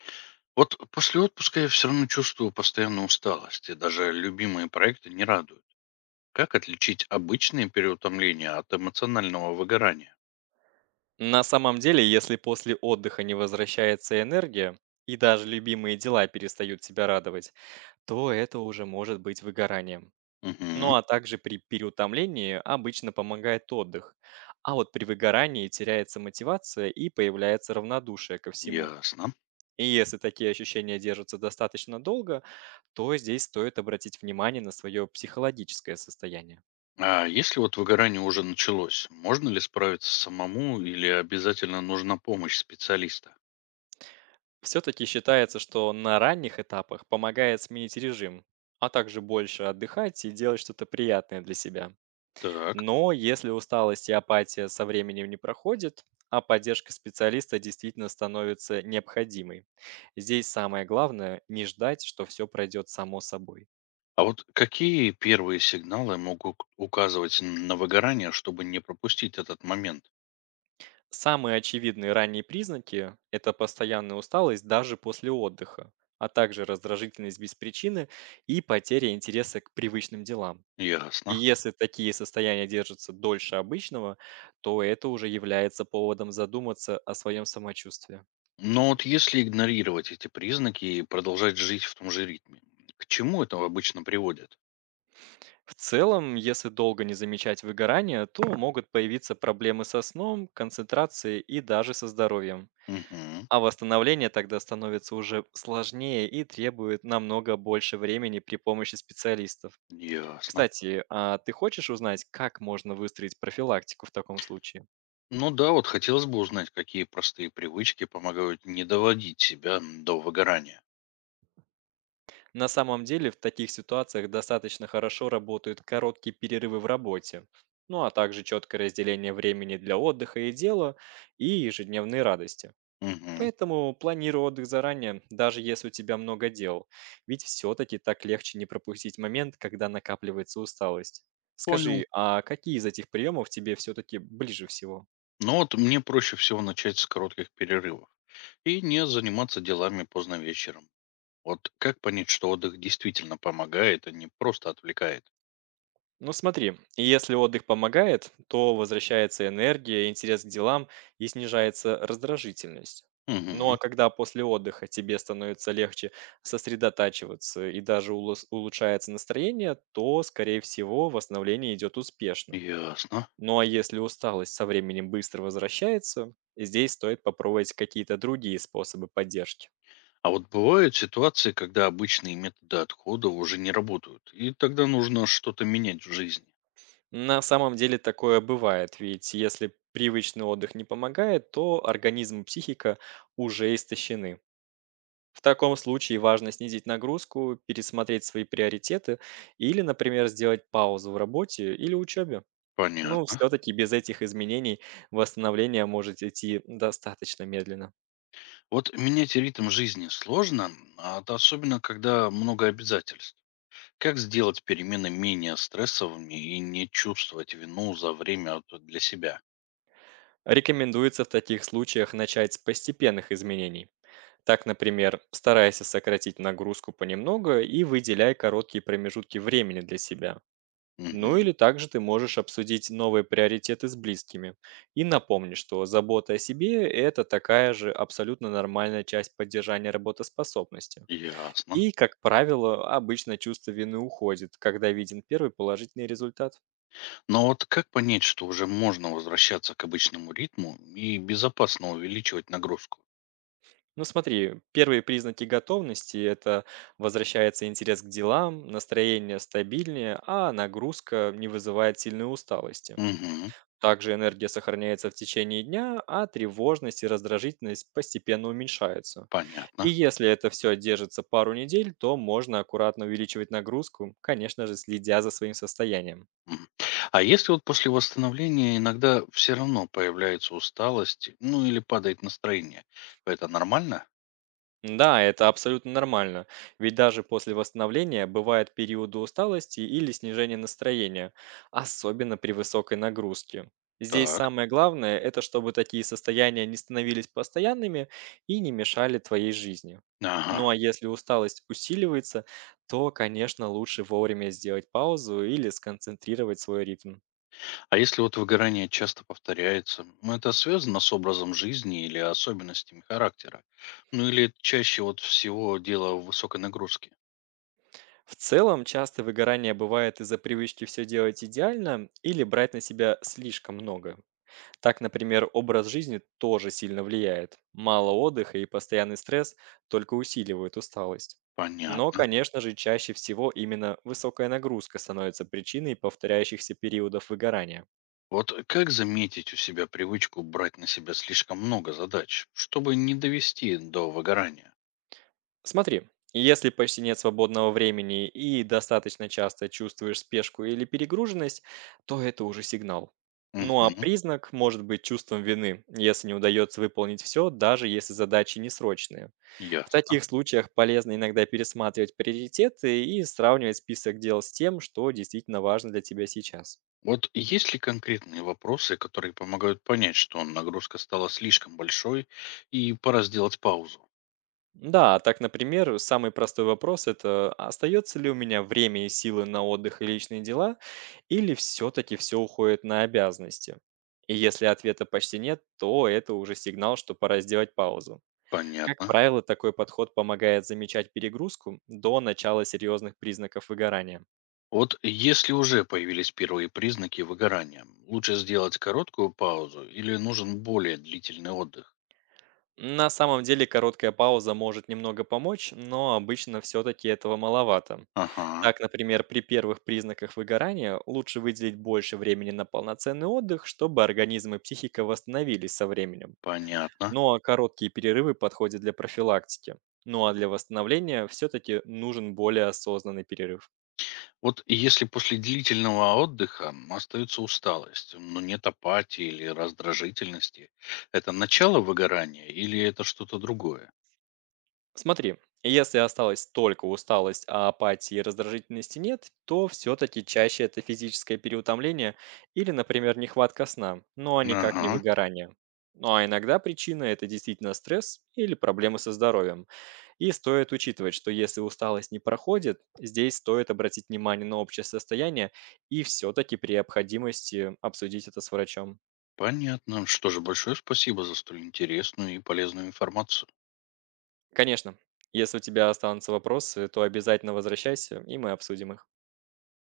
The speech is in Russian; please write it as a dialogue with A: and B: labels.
A: Вот после отпуска я все равно чувствую постоянную усталость, и даже любимые проекты не радуют. Как отличить обычные переутомления от эмоционального выгорания?
B: На самом деле, если после отдыха не возвращается энергия, и даже любимые дела перестают тебя радовать, то это уже может быть выгоранием.
A: Угу,
B: Ну а также при переутомлении обычно помогает отдых. А вот при выгорании теряется мотивация и появляется равнодушие ко всему.
A: ясно.
B: И если такие ощущения держатся достаточно долго, то здесь стоит обратить внимание на свое психологическое состояние.
A: А если вот выгорание уже началось, можно ли справиться самому или обязательно нужна помощь специалиста?
B: Все-таки считается, что на ранних этапах помогает сменить режим, а также больше отдыхать и делать что-то приятное для себя.
A: Так.
B: Но если усталость и апатия со временем не проходит, а поддержка специалиста действительно становится необходимой. Здесь самое главное– не ждать, что все пройдет само собой.
A: А вот какие первые сигналы могут указывать на выгорание, чтобы не пропустить этот момент?
B: Самые очевидные ранние признаки– это постоянная усталость даже после отдыха, а также раздражительность без причины и потеря интереса к привычным делам. И
A: Ясно.
B: если такие состояния держатся дольше обычного, то это уже является поводом задуматься о своем самочувствии.
A: Но вот если игнорировать эти признаки и продолжать жить в том же ритме, к чему это обычно приводит?
B: В целом, если долго не замечать выгорания, то могут появиться проблемы со сном, концентрацией и даже со здоровьем.
A: Угу,
B: А восстановление тогда становится уже сложнее и требует намного больше времени при помощи специалистов.
A: ясно.
B: Кстати, а ты хочешь узнать, как можно выстроить профилактику в таком случае?
A: Ну да, вот хотелось бы узнать, какие простые привычки помогают не доводить себя до выгорания.
B: На самом деле в таких ситуациях достаточно хорошо работают короткие перерывы в работе, ну а также четкое разделение времени для отдыха и дела и ежедневные радости.
A: Угу,
B: Поэтому планируй отдых заранее, даже если у тебя много дел, ведь все-таки так легче не пропустить момент, когда накапливается усталость.
A: понял.
B: Скажи, а какие из этих приемов тебе все-таки ближе всего?
A: Но вот мне проще всего начать с коротких перерывов и не заниматься делами поздно вечером. Вот как понять, что отдых действительно помогает, а не просто отвлекает?
B: Ну смотри, если отдых помогает, то возвращается энергия, интерес к делам и снижается раздражительность. Ну а
A: Угу,
B: когда после отдыха тебе становится легче сосредотачиваться и даже улучшается настроение, то, скорее всего, восстановление идет успешно.
A: ясно.
B: Ну а если усталость со временем быстро возвращается, здесь стоит попробовать какие-то другие способы поддержки.
A: А вот бывают ситуации, когда обычные методы отхода уже не работают, и тогда нужно что-то менять в жизни.
B: На самом деле такое бывает, ведь если привычный отдых не помогает, то организм и психика уже истощены. В таком случае важно снизить нагрузку, пересмотреть свои приоритеты или, например, сделать паузу в работе или учебе. Но
A: Понятно.
B: все-таки без этих изменений восстановление может идти достаточно медленно.
A: Вот менять ритм жизни сложно, а это особенно когда много обязательств. Как сделать перемены менее стрессовыми и не чувствовать вину за для себя?
B: Рекомендуется в таких случаях начать с постепенных изменений. Так, например, старайся сократить нагрузку понемногу и выделяй короткие промежутки времени для себя. Ну
A: Мгм.
B: или также ты можешь обсудить новые приоритеты с близкими. И напомни, что забота о себе– это такая же абсолютно нормальная часть поддержания работоспособности.
A: Ясно.
B: И, как правило, обычно чувство вины уходит, когда виден первый положительный результат.
A: Но вот как понять, что уже можно возвращаться к обычному ритму и безопасно увеличивать нагрузку?
B: Ну смотри, первые признаки готовности– это возвращается интерес к делам, настроение стабильнее, а нагрузка не вызывает сильной усталости.
A: Угу,
B: Также энергия сохраняется в течение дня, а тревожность и раздражительность постепенно уменьшаются.
A: понятно.
B: И если это все держится пару недель, то можно аккуратно увеличивать нагрузку, конечно же, следя за своим состоянием.
A: Мгм. А если вот после восстановления иногда все равно появляется усталость, ну или падает настроение, это нормально?
B: Да, это абсолютно нормально, ведь даже после восстановления бывают периоды усталости или снижения настроения, особенно при высокой нагрузке. Здесь
A: Так.
B: самое главное– это чтобы такие состояния не становились постоянными и не мешали твоей жизни.
A: Ага.
B: Ну а если усталость усиливается, то, конечно, лучше вовремя сделать паузу или сконцентрировать свой ритм.
A: А если вот выгорание часто повторяется, это связано с образом жизни или особенностями характера? Ну или чаще вот всего дело в высокой нагрузке?
B: В целом, часто выгорание бывает из-за привычки все делать идеально или брать на себя слишком много. Так, например, образ жизни тоже сильно влияет. Мало отдыха и постоянный стресс только усиливают усталость. Но,
A: Понятно.
B: конечно же, чаще всего именно высокая нагрузка становится причиной повторяющихся периодов выгорания.
A: Вот как заметить у себя привычку брать на себя слишком много задач, чтобы не довести до выгорания?
B: Смотри, если почти нет свободного времени и достаточно часто чувствуешь спешку или перегруженность, то это уже сигнал. Ну а
A: Угу.
B: признак может быть чувством вины, если не удается выполнить все, даже если задачи не срочные. В
A: Ясно.
B: таких случаях полезно иногда пересматривать приоритеты и сравнивать список дел с тем, что действительно важно для тебя сейчас.
A: Вот есть ли конкретные вопросы, которые помогают понять, что нагрузка стала слишком большой и пора сделать паузу?
B: Да, так, например, самый простой вопрос– это остается ли у меня время и силы на отдых и личные дела, или все-таки все уходит на обязанности? И если ответа почти нет, то это уже сигнал, что пора сделать паузу. Как
A: Понятно.
B: правило, такой подход помогает замечать перегрузку до начала серьезных признаков выгорания.
A: Вот если уже появились первые признаки выгорания, лучше сделать короткую паузу или нужен более длительный отдых?
B: На самом деле короткая пауза может немного помочь, но обычно все-таки этого маловато.
A: Ага,
B: Так, например, при первых признаках выгорания лучше выделить больше времени на полноценный отдых, чтобы организм и психика восстановились со временем.
A: понятно.
B: Ну а короткие перерывы подходят для профилактики. Ну а для восстановления все-таки нужен более осознанный перерыв.
A: Вот если после длительного отдыха остается усталость, но нет апатии или раздражительности, это начало выгорания или это что-то другое?
B: Смотри, если осталась только усталость, а апатии и раздражительности нет, то все-таки чаще это физическое переутомление или, например, нехватка сна, но никак не
A: Ага.
B: выгорание. Ну а иногда причина– это действительно стресс или проблемы со здоровьем. И стоит учитывать, что если усталость не проходит, здесь стоит обратить внимание на общее состояние и все-таки при необходимости обсудить это с врачом.
A: Понятно. Что же, большое спасибо за столь интересную и полезную информацию.
B: Конечно, если у тебя останутся вопросы, то обязательно возвращайся, и мы обсудим их.